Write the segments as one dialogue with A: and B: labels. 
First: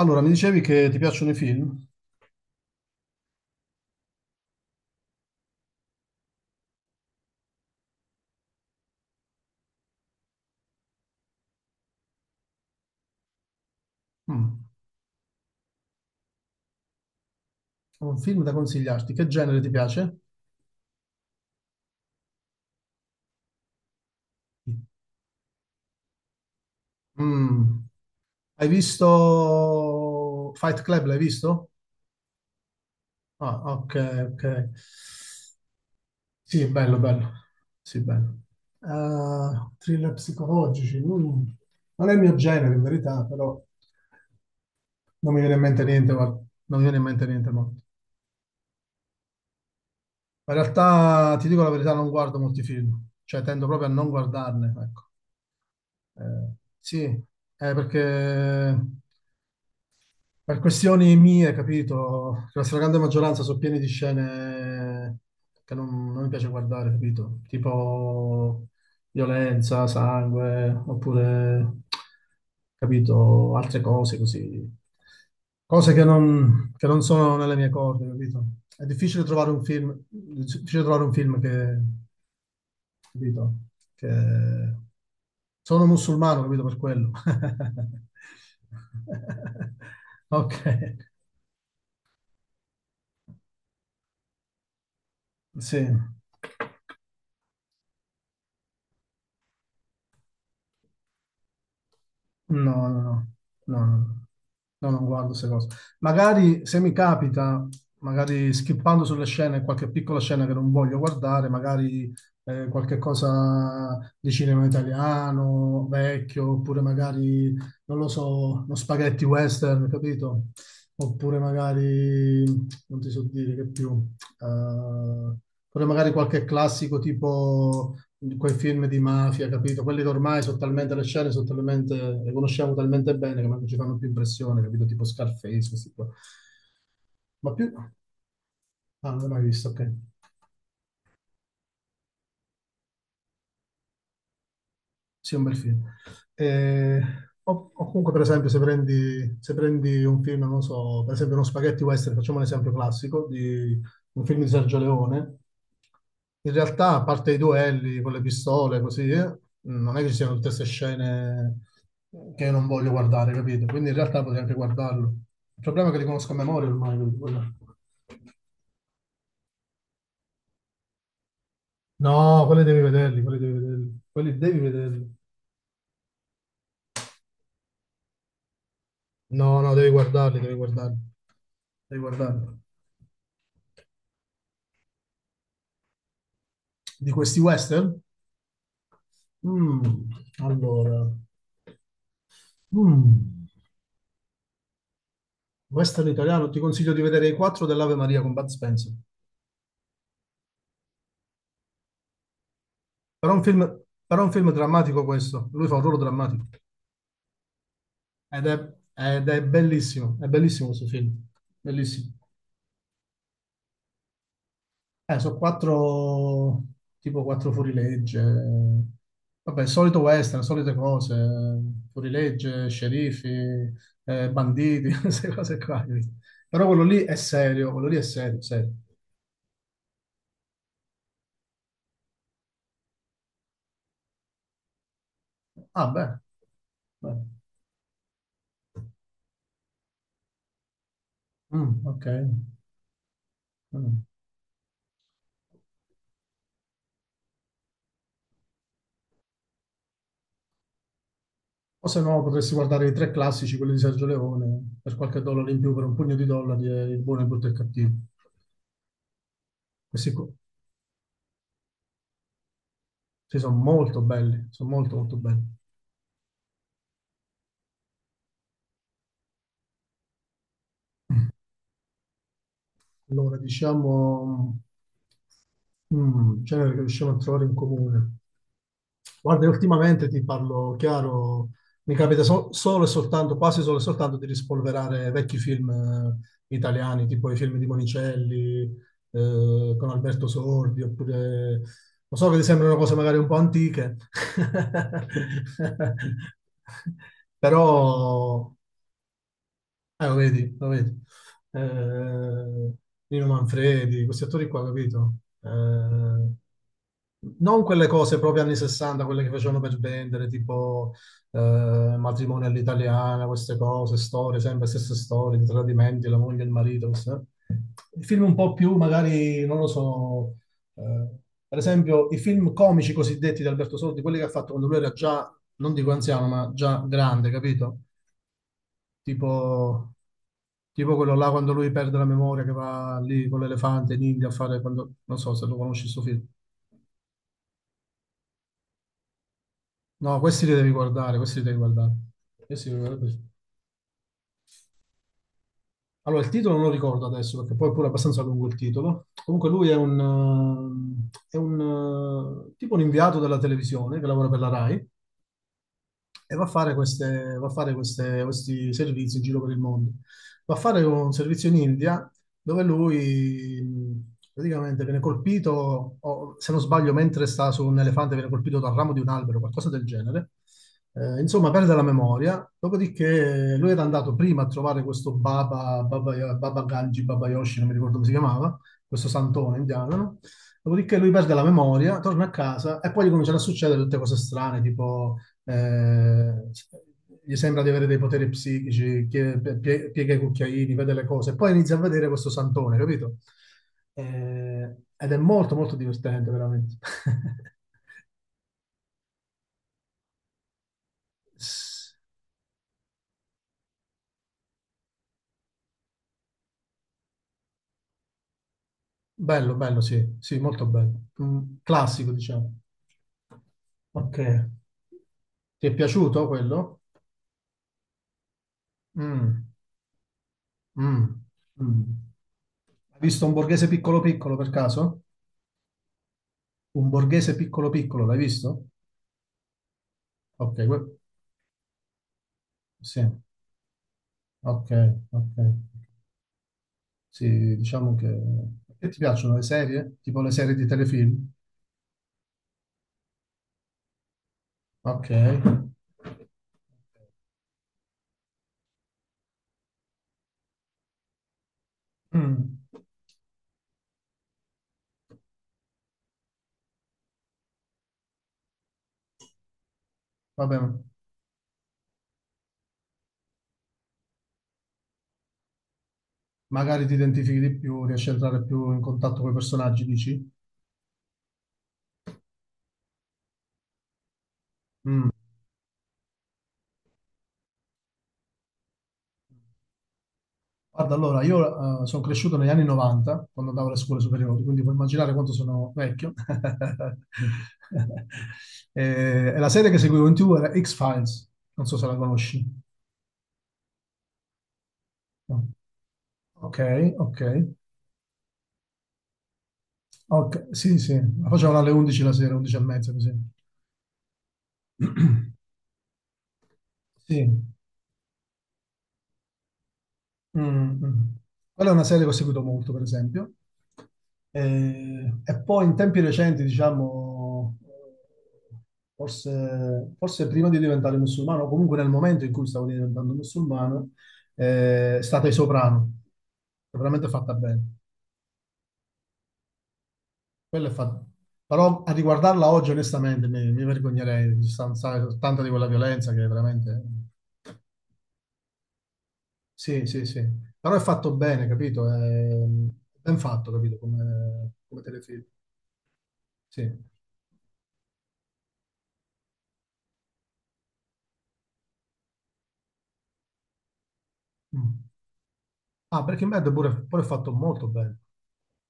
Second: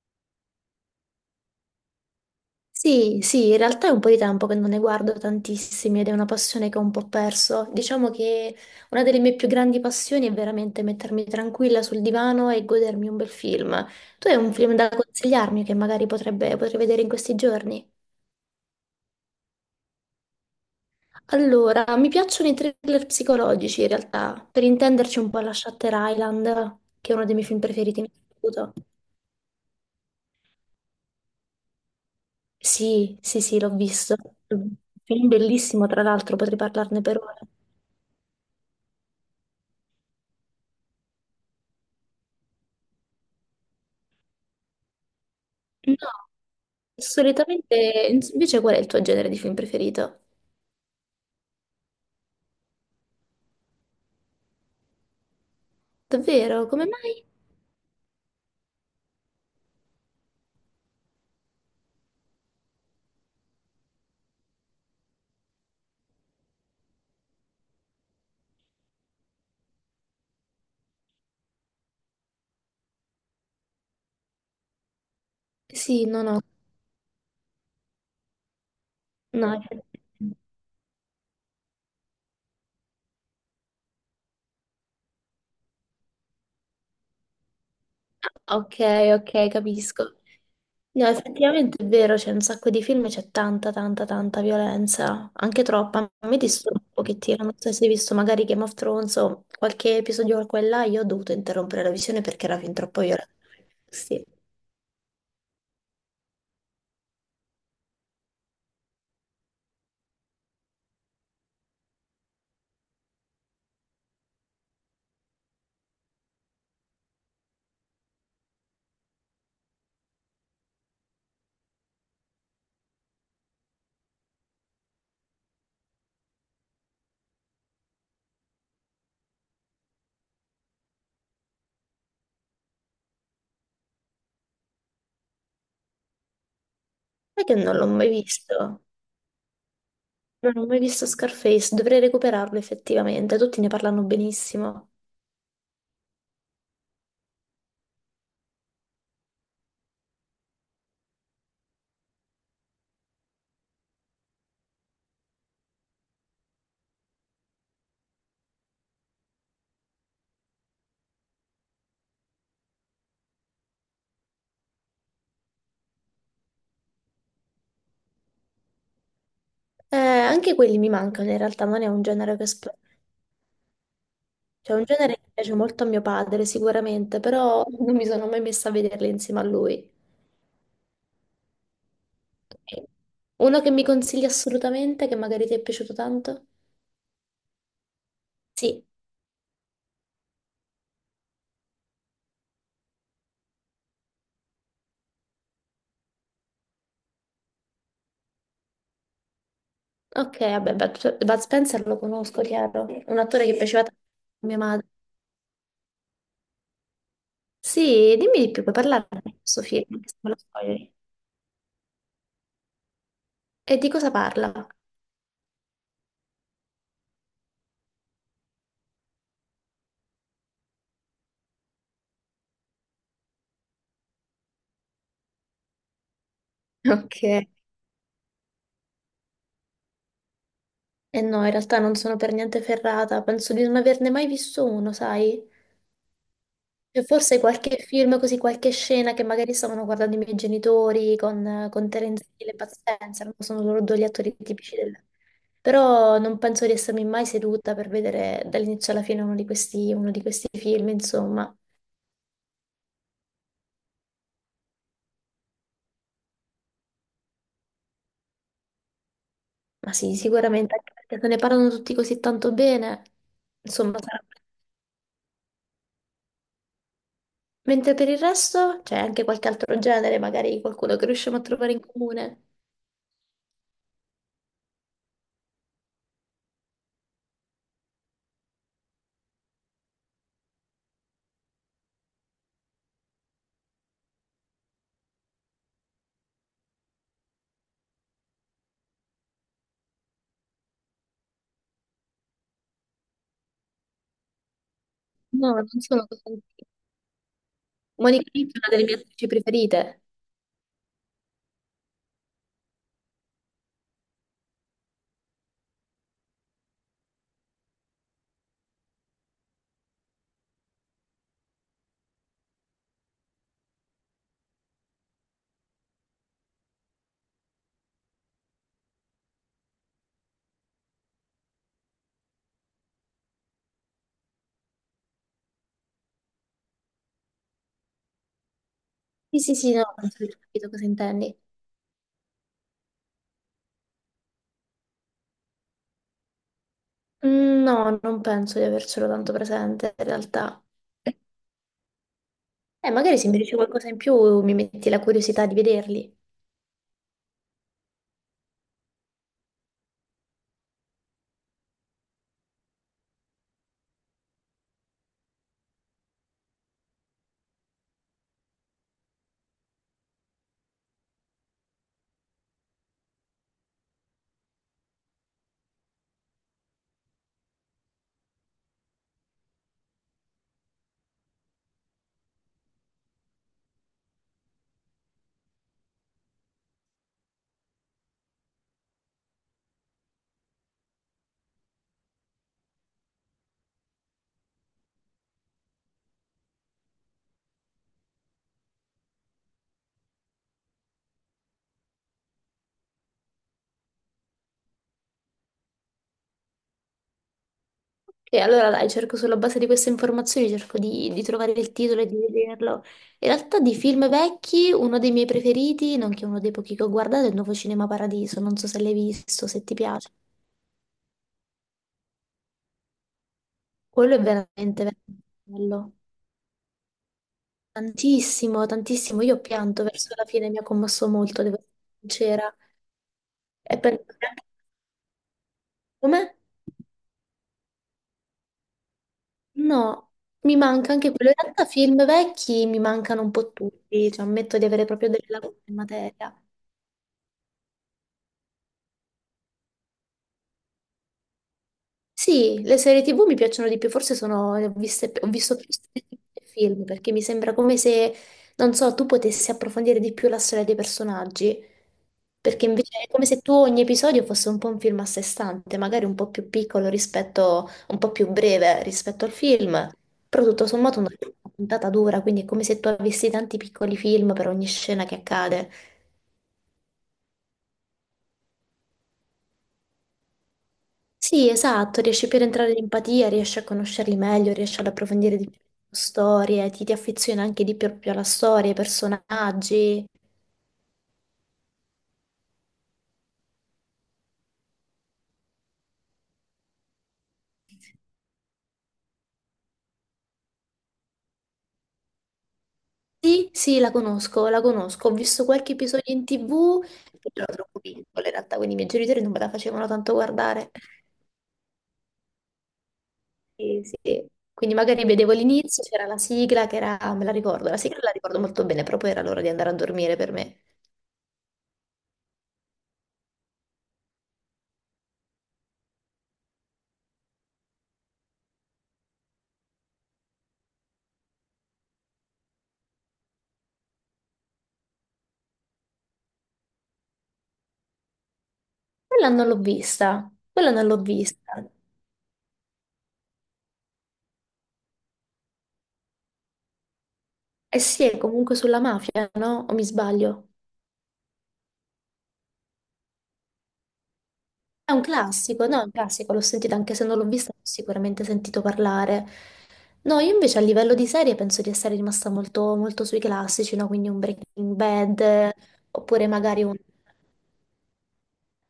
A: Allora, mi dicevi che ti piacciono i film?
B: Sì, sì, in realtà è un po' di tempo che non ne guardo tantissimi ed è una passione che ho un po' perso. Diciamo che una delle mie più grandi passioni è veramente mettermi tranquilla sul divano e godermi un bel film. Tu hai un
A: Mm.
B: film da consigliarmi che magari potrei vedere in questi giorni?
A: Ho un film da consigliarti. Che genere ti piace?
B: Allora, mi piacciono i thriller psicologici in realtà. Per intenderci un po' la Shutter Island, che è uno dei miei film
A: Mm.
B: preferiti in
A: Hai
B: assoluto.
A: visto Fight Club? L'hai visto?
B: Sì, sì,
A: Ah,
B: sì, l'ho
A: ok,
B: visto.
A: ok.
B: Un Film bellissimo, tra l'altro, potrei
A: Sì, bello,
B: parlarne per
A: bello.
B: ore.
A: Sì, bello. Thriller psicologici. Mm. Non è il mio genere, in verità, però non mi viene in mente
B: No.
A: niente, guarda. Non mi viene in mente niente molto.
B: Solitamente, invece, qual è il tuo genere di film preferito?
A: Ma in realtà, ti dico la verità, non guardo molti film. Cioè, tendo proprio a non guardarne, ecco. Eh,
B: Davvero? Come
A: sì,
B: mai?
A: perché per questioni mie, capito, che la stragrande maggioranza sono piene di scene che non, non mi piace guardare, capito? Tipo violenza, sangue, oppure, capito, altre cose così. Cose
B: Sì, no, no,
A: che non sono nelle mie corde, capito? È difficile trovare
B: no.
A: un film, è difficile trovare un film che, capito? Che sono musulmano, capito per quello.
B: Ah, ok, ok, capisco.
A: Ok,
B: No, effettivamente è vero, c'è un sacco di film, e c'è tanta, tanta, tanta violenza, anche
A: sì.
B: troppa. A me disturba un pochettino, non so se hai visto magari Game of Thrones o qualche episodio qua e là, io ho dovuto interrompere la visione perché era fin
A: No, no,
B: troppo
A: no,
B: violento.
A: no, no,
B: Sì,
A: no, no, non guardo queste cose. Magari se mi capita, magari skippando sulle scene, qualche piccola scena che non voglio guardare, magari qualche cosa di cinema italiano, vecchio, oppure magari, non lo so, uno spaghetti western, capito? Oppure magari, non ti so dire che più. Eh, Pure magari qualche classico tipo quei film di mafia, capito? Quelli che ormai sono talmente le scene, sono talmente, le conosciamo talmente bene che non ci fanno più impressione, capito? Tipo Scarface, questi qua.
B: è che non l'ho
A: Ah,
B: mai visto,
A: non l'ho mai visto, ok.
B: non ho mai visto Scarface, dovrei recuperarlo effettivamente, tutti ne parlano benissimo.
A: Sì, è un bel film. Eh, o, comunque, per esempio, se prendi un film, non so, per esempio uno spaghetti western, facciamo un esempio classico di un film di Sergio Leone, in realtà, a parte i duelli con le pistole, così, non è che ci siano tutte queste scene che io non voglio guardare, capito? Quindi in realtà potrei anche guardarlo. Il problema è che li conosco a memoria ormai, quindi
B: Anche quelli mi mancano in realtà, non è un genere che
A: no, quelli
B: esploro.
A: devi vederli, quelli devi vederli. Quelli devi
B: Cioè, è un
A: vederli.
B: genere che piace molto a mio padre, sicuramente, però non mi sono mai messa a vederli insieme a
A: No, no, devi
B: lui.
A: guardarli, devi guardarli. Devi guardarli.
B: Ok. Uno che mi consigli assolutamente, che magari ti è piaciuto tanto?
A: Di questi western?
B: Sì,
A: Mm, allora, mm, western italiano, ti consiglio di vedere i quattro dell'Ave Maria con Bud Spencer.
B: ok, vabbè, Bud Spencer lo conosco, chiaro. Un
A: Però è un
B: attore che
A: film,
B: piaceva tanto
A: però è un
B: a
A: film
B: mia madre.
A: drammatico questo, lui fa un ruolo drammatico
B: Sì, dimmi di più, puoi parlarne
A: ed
B: di questo film, anche se
A: è
B: me lo
A: bellissimo questo
B: spoileri.
A: film, bellissimo.
B: E di cosa parla?
A: Sono quattro, tipo quattro fuorilegge, vabbè, solito western, solite cose, fuorilegge, sceriffi, banditi, queste cose qua. Però quello lì è
B: Ok.
A: serio, quello lì è serio, serio.
B: E no, in realtà non sono per niente ferrata, penso di non averne mai visto uno, sai?
A: Ah, beh.
B: E
A: Beh.
B: forse qualche film, così qualche scena che magari stavano guardando i miei genitori con,
A: Mm, ok.
B: Terence Hill e Bud Spencer, no? Sono loro due
A: Mm.
B: gli attori tipici del... Però non penso di essermi mai seduta per vedere dall'inizio alla fine uno di questi film, insomma.
A: O se no potresti guardare i tre classici, quelli di Sergio Leone, per qualche dollaro in più, per un pugno di dollari, e il buono, il brutto e il cattivo.
B: Ma
A: Questi
B: sì,
A: co-
B: sicuramente, anche perché se ne parlano tutti così tanto bene,
A: sì, sono
B: insomma,
A: molto
B: sarà...
A: belli, sono molto molto belli.
B: Mentre per il resto c'è anche qualche altro genere, magari qualcuno che riusciamo a trovare in comune.
A: Allora, diciamo, mm, genere che riusciamo a trovare in comune. Guarda, io ultimamente ti parlo chiaro, mi capita solo e soltanto, quasi solo e soltanto di rispolverare vecchi film italiani, tipo i film di Monicelli, con Alberto Sordi, oppure, lo so che ti sembrano cose magari un po' antiche,
B: No, non sono così. Monica
A: però
B: Vitti è una delle mie attrici preferite.
A: lo vedi, lo vedi. Eh, Nino Manfredi, questi attori qua, capito? Eh, Non quelle cose proprio anni 60, quelle che facevano per vendere, tipo eh, matrimonio all'italiana, queste cose, storie, sempre stesse storie, di tradimenti, la moglie e il marito. I film un po' più, magari, non lo so, eh, per esempio i film comici cosiddetti di Alberto Sordi, quelli che ha fatto quando lui era già, non dico anziano, ma già grande, capito?
B: Sì, sì, sì, no,
A: tipo,
B: penso di aver capito cosa
A: tipo quello là
B: intendi.
A: quando lui perde la memoria che va lì con l'elefante in India a fare quando, non so se lo conosci sto film.
B: Mm, no, non penso di avercelo tanto presente in
A: No, questi li
B: realtà.
A: devi guardare,
B: Eh,
A: questi li devi guardare. Questi li devi
B: magari
A: guardare.
B: se mi dici qualcosa in più mi metti la curiosità di vederli.
A: Allora, il titolo non lo ricordo adesso perché poi è pure abbastanza lungo il titolo. Comunque lui è è un tipo un inviato della televisione che lavora per la RAI e va a fare, va a fare questi servizi in giro per il mondo. Va a fare un servizio in India dove lui praticamente viene colpito, o, se non sbaglio, mentre sta su un elefante, viene colpito dal ramo di un albero, qualcosa del genere. Insomma, perde la memoria. Dopodiché lui era andato prima a trovare questo Baba Ganji, Baba Yoshi, non mi ricordo come si chiamava, questo santone indiano, no? Dopodiché lui perde la memoria, torna a casa e poi gli cominciano a succedere tutte cose strane, tipo eh, gli sembra di avere dei poteri psichici, che piega i cucchiaini, vede le cose, poi inizia a vedere questo santone, capito? Ed è molto molto divertente, veramente.
B: E allora dai, cerco sulla base di queste informazioni, cerco di trovare il titolo e di vederlo. In realtà di film vecchi, uno dei miei preferiti, nonché uno dei pochi che ho guardato, è il nuovo Cinema Paradiso. Non so se l'hai visto,
A: Bello,
B: se ti
A: bello,
B: piace.
A: sì, sì, molto bello. Mm, classico, diciamo.
B: Quello
A: Ok.
B: è veramente, veramente
A: Ti è
B: bello.
A: piaciuto quello?
B: Tantissimo, tantissimo. Io ho
A: Mm,
B: pianto verso la fine, mi ha commosso
A: mm,
B: molto, devo essere
A: mm.
B: sincera.
A: Hai visto un borghese
B: E per...
A: piccolo piccolo per caso?
B: Come?
A: Un borghese piccolo piccolo, l'hai visto?
B: No,
A: Ok,
B: mi manca anche quello. In realtà film vecchi mi
A: sì,
B: mancano un po' tutti, cioè ammetto di
A: ok,
B: avere proprio delle
A: ok.
B: lacune in materia.
A: Sì, diciamo che... Che ti piacciono le serie? Tipo le serie di telefilm?
B: Sì, le serie TV mi piacciono di più, forse sono,
A: Ok.
B: ho visto più serie TV che film, perché mi sembra come se, non so, tu potessi approfondire di più la storia dei personaggi,
A: Mm.
B: perché invece è come se tu ogni episodio fosse un po' un film a sé stante, magari un po' più piccolo rispetto, un po' più breve rispetto al film, però
A: Va
B: tutto
A: bene.
B: sommato una puntata dura, quindi è come se tu avessi tanti piccoli film per ogni scena che accade.
A: Magari ti identifichi di più, riesci a entrare più in contatto con i personaggi, dici?
B: Sì, esatto, riesci più ad entrare in empatia, riesci a conoscerli meglio, riesci ad approfondire di più le storie, ti affezioni anche di più alla storia, ai personaggi.
A: Guarda, allora, io sono cresciuto negli anni 90, quando andavo alle scuole superiori, quindi puoi immaginare quanto sono vecchio. E, e la serie che seguivo in TV era X-Files, non so se la conosci.
B: Sì, sì, la conosco, la conosco. Ho
A: No.
B: visto qualche episodio in
A: Ok,
B: TV,
A: ok.
B: però ero troppo piccola in realtà, quindi i miei genitori non me la facevano tanto
A: Ok,
B: guardare.
A: sì, sì, la facevano alle 11 la sera, 11 e mezza, così.
B: Sì, sì. Quindi magari vedevo l'inizio, c'era la sigla che era, me
A: Sì.
B: la ricordo, la sigla la ricordo molto bene, però poi era l'ora di andare a dormire per
A: Mm,
B: me.
A: mm. Quella è una serie che ho seguito molto, per esempio. E poi in tempi recenti, diciamo, forse prima di diventare musulmano, o comunque nel momento in cui stavo diventando musulmano, è stata I Soprano. Che è veramente fatta bene.
B: Quella non l'ho vista,
A: Quella è
B: quella non l'ho
A: fatta.
B: vista.
A: Però a riguardarla oggi, onestamente, mi vergognerei, di tanta di quella violenza che veramente...
B: Eh sì, è comunque sulla mafia, no? O mi
A: Sì, sì, sì.
B: sbaglio?
A: Però è fatto bene, capito? È ben fatto, capito? Come, come
B: È un
A: telefilm.
B: classico, no? È un classico, l'ho
A: Sì.
B: sentito, anche se non l'ho vista, l'ho sicuramente sentito parlare. No, io invece a livello di serie penso di essere rimasta molto, molto sui classici, no? Quindi un Breaking
A: Mm.
B: Bad,
A: Ah,
B: oppure
A: Breaking Bad
B: magari un...
A: pure, pure è fatto molto bene.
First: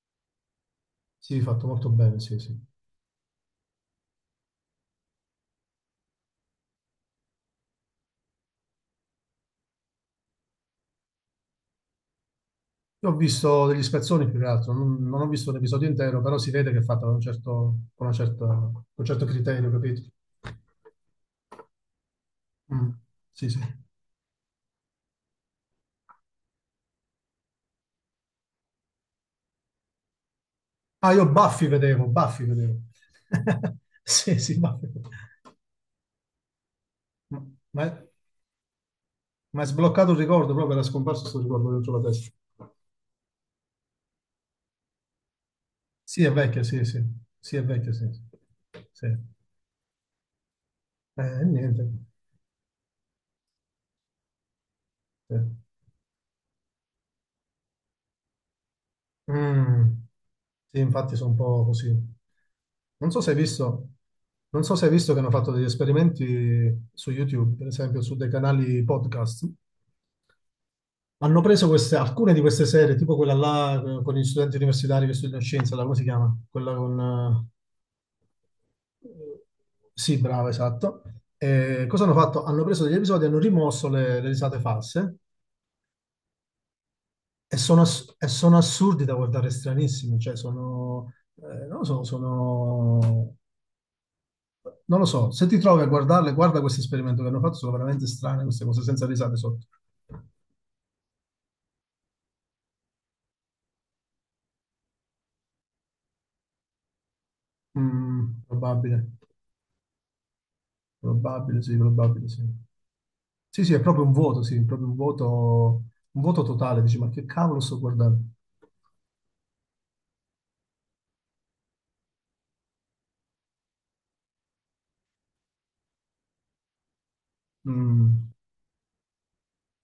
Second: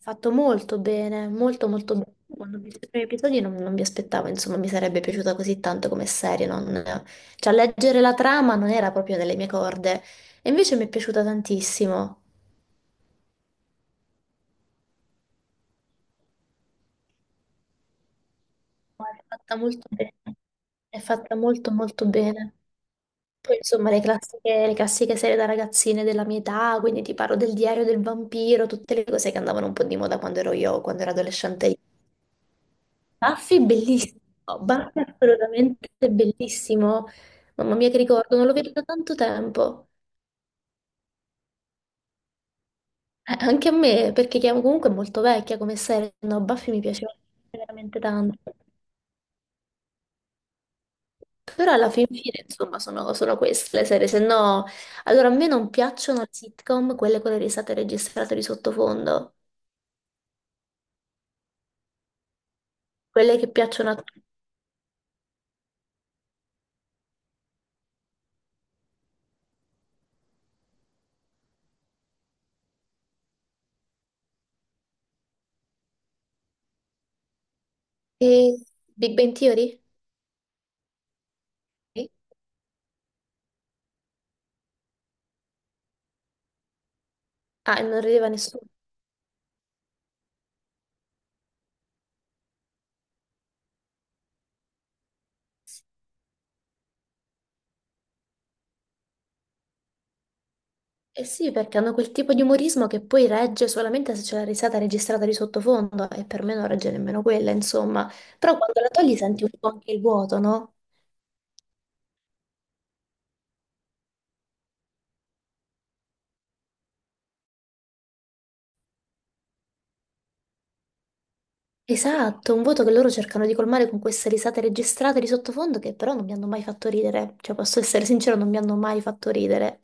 B: Fatto molto bene,
A: Sì, fatto
B: molto
A: molto
B: molto bene.
A: bene, sì,
B: Quando
A: sì.
B: ho visto i primi episodi non mi aspettavo, insomma, mi sarebbe piaciuta così tanto come serie, non... Cioè, leggere la trama non era proprio nelle mie corde, e invece mi è piaciuta tantissimo.
A: Io ho visto degli spezzoni più che altro, non ho visto l'episodio intero, però si vede che è fatto con un certo, con una con un certo
B: È fatta
A: criterio,
B: molto
A: capito?
B: bene, è fatta molto molto bene.
A: Mm. Sì,
B: Poi
A: sì.
B: insomma le classiche serie da ragazzine della mia età, quindi ti parlo del diario del vampiro, tutte le cose che andavano un po' di moda quando ero io, quando ero
A: Ah, io
B: adolescente.
A: Buffy
B: Io.
A: vedevo, Buffy vedevo.
B: Buffy bellissimo,
A: Sì, sì, Buffy.
B: Buffy assolutamente bellissimo.
A: Ma
B: Mamma
A: ma
B: mia che
A: è
B: ricordo, non lo vedo da tanto
A: ma è
B: tempo.
A: sbloccato un ricordo, proprio era scomparso questo ricordo dentro la testa.
B: Anche a me, perché chiamo comunque è molto vecchia come serie,
A: Sì, è
B: no,
A: vecchio,
B: Buffy mi
A: sì, sì.
B: piaceva
A: Sì, è vecchio,
B: veramente
A: sì.
B: tanto.
A: Sì. Sì.
B: Però
A: Niente.
B: alla fin fine, insomma, sono solo queste le serie, se no... Allora, a
A: Sì.
B: me non piacciono le sitcom, quelle con le risate registrate di sottofondo,
A: Mm. Sì, infatti sono un po' così. Non so se hai
B: quelle che
A: visto,
B: piacciono a tutti.
A: non so se hai visto che hanno fatto degli esperimenti su YouTube, per esempio su dei canali podcast. Hanno preso queste, alcune di queste serie, tipo quella là con gli studenti universitari che studiano scienza, come si chiama? Quella con...
B: Big Bang Theory?
A: sì, bravo, esatto. E cosa
B: Sì.
A: hanno fatto? Hanno preso degli episodi e hanno rimosso le risate false. E
B: Ah,
A: sono,
B: e non
A: e
B: rideva
A: sono
B: nessuno.
A: assurdi da guardare stranissimi, cioè sono, non lo so, sono, non lo so, se ti trovi a guardarle, guarda questo esperimento che hanno fatto, sono veramente strane queste cose, senza risate sotto.
B: Eh sì, perché hanno quel tipo di umorismo che poi regge solamente se c'è la risata registrata di sottofondo, e per me non regge nemmeno quella, insomma.
A: Mm,
B: Però quando la togli senti un po' anche il vuoto, no?
A: probabile, sì, probabile, sì. Sì, sì, è proprio un vuoto, sì, è proprio un vuoto totale, dici, ma che cavolo sto guardando?
B: Esatto, un voto che loro cercano di colmare con queste risate registrate di sottofondo che però non mi hanno mai fatto ridere. Cioè, posso essere
A: Mm.
B: sincero, non mi hanno mai fatto ridere.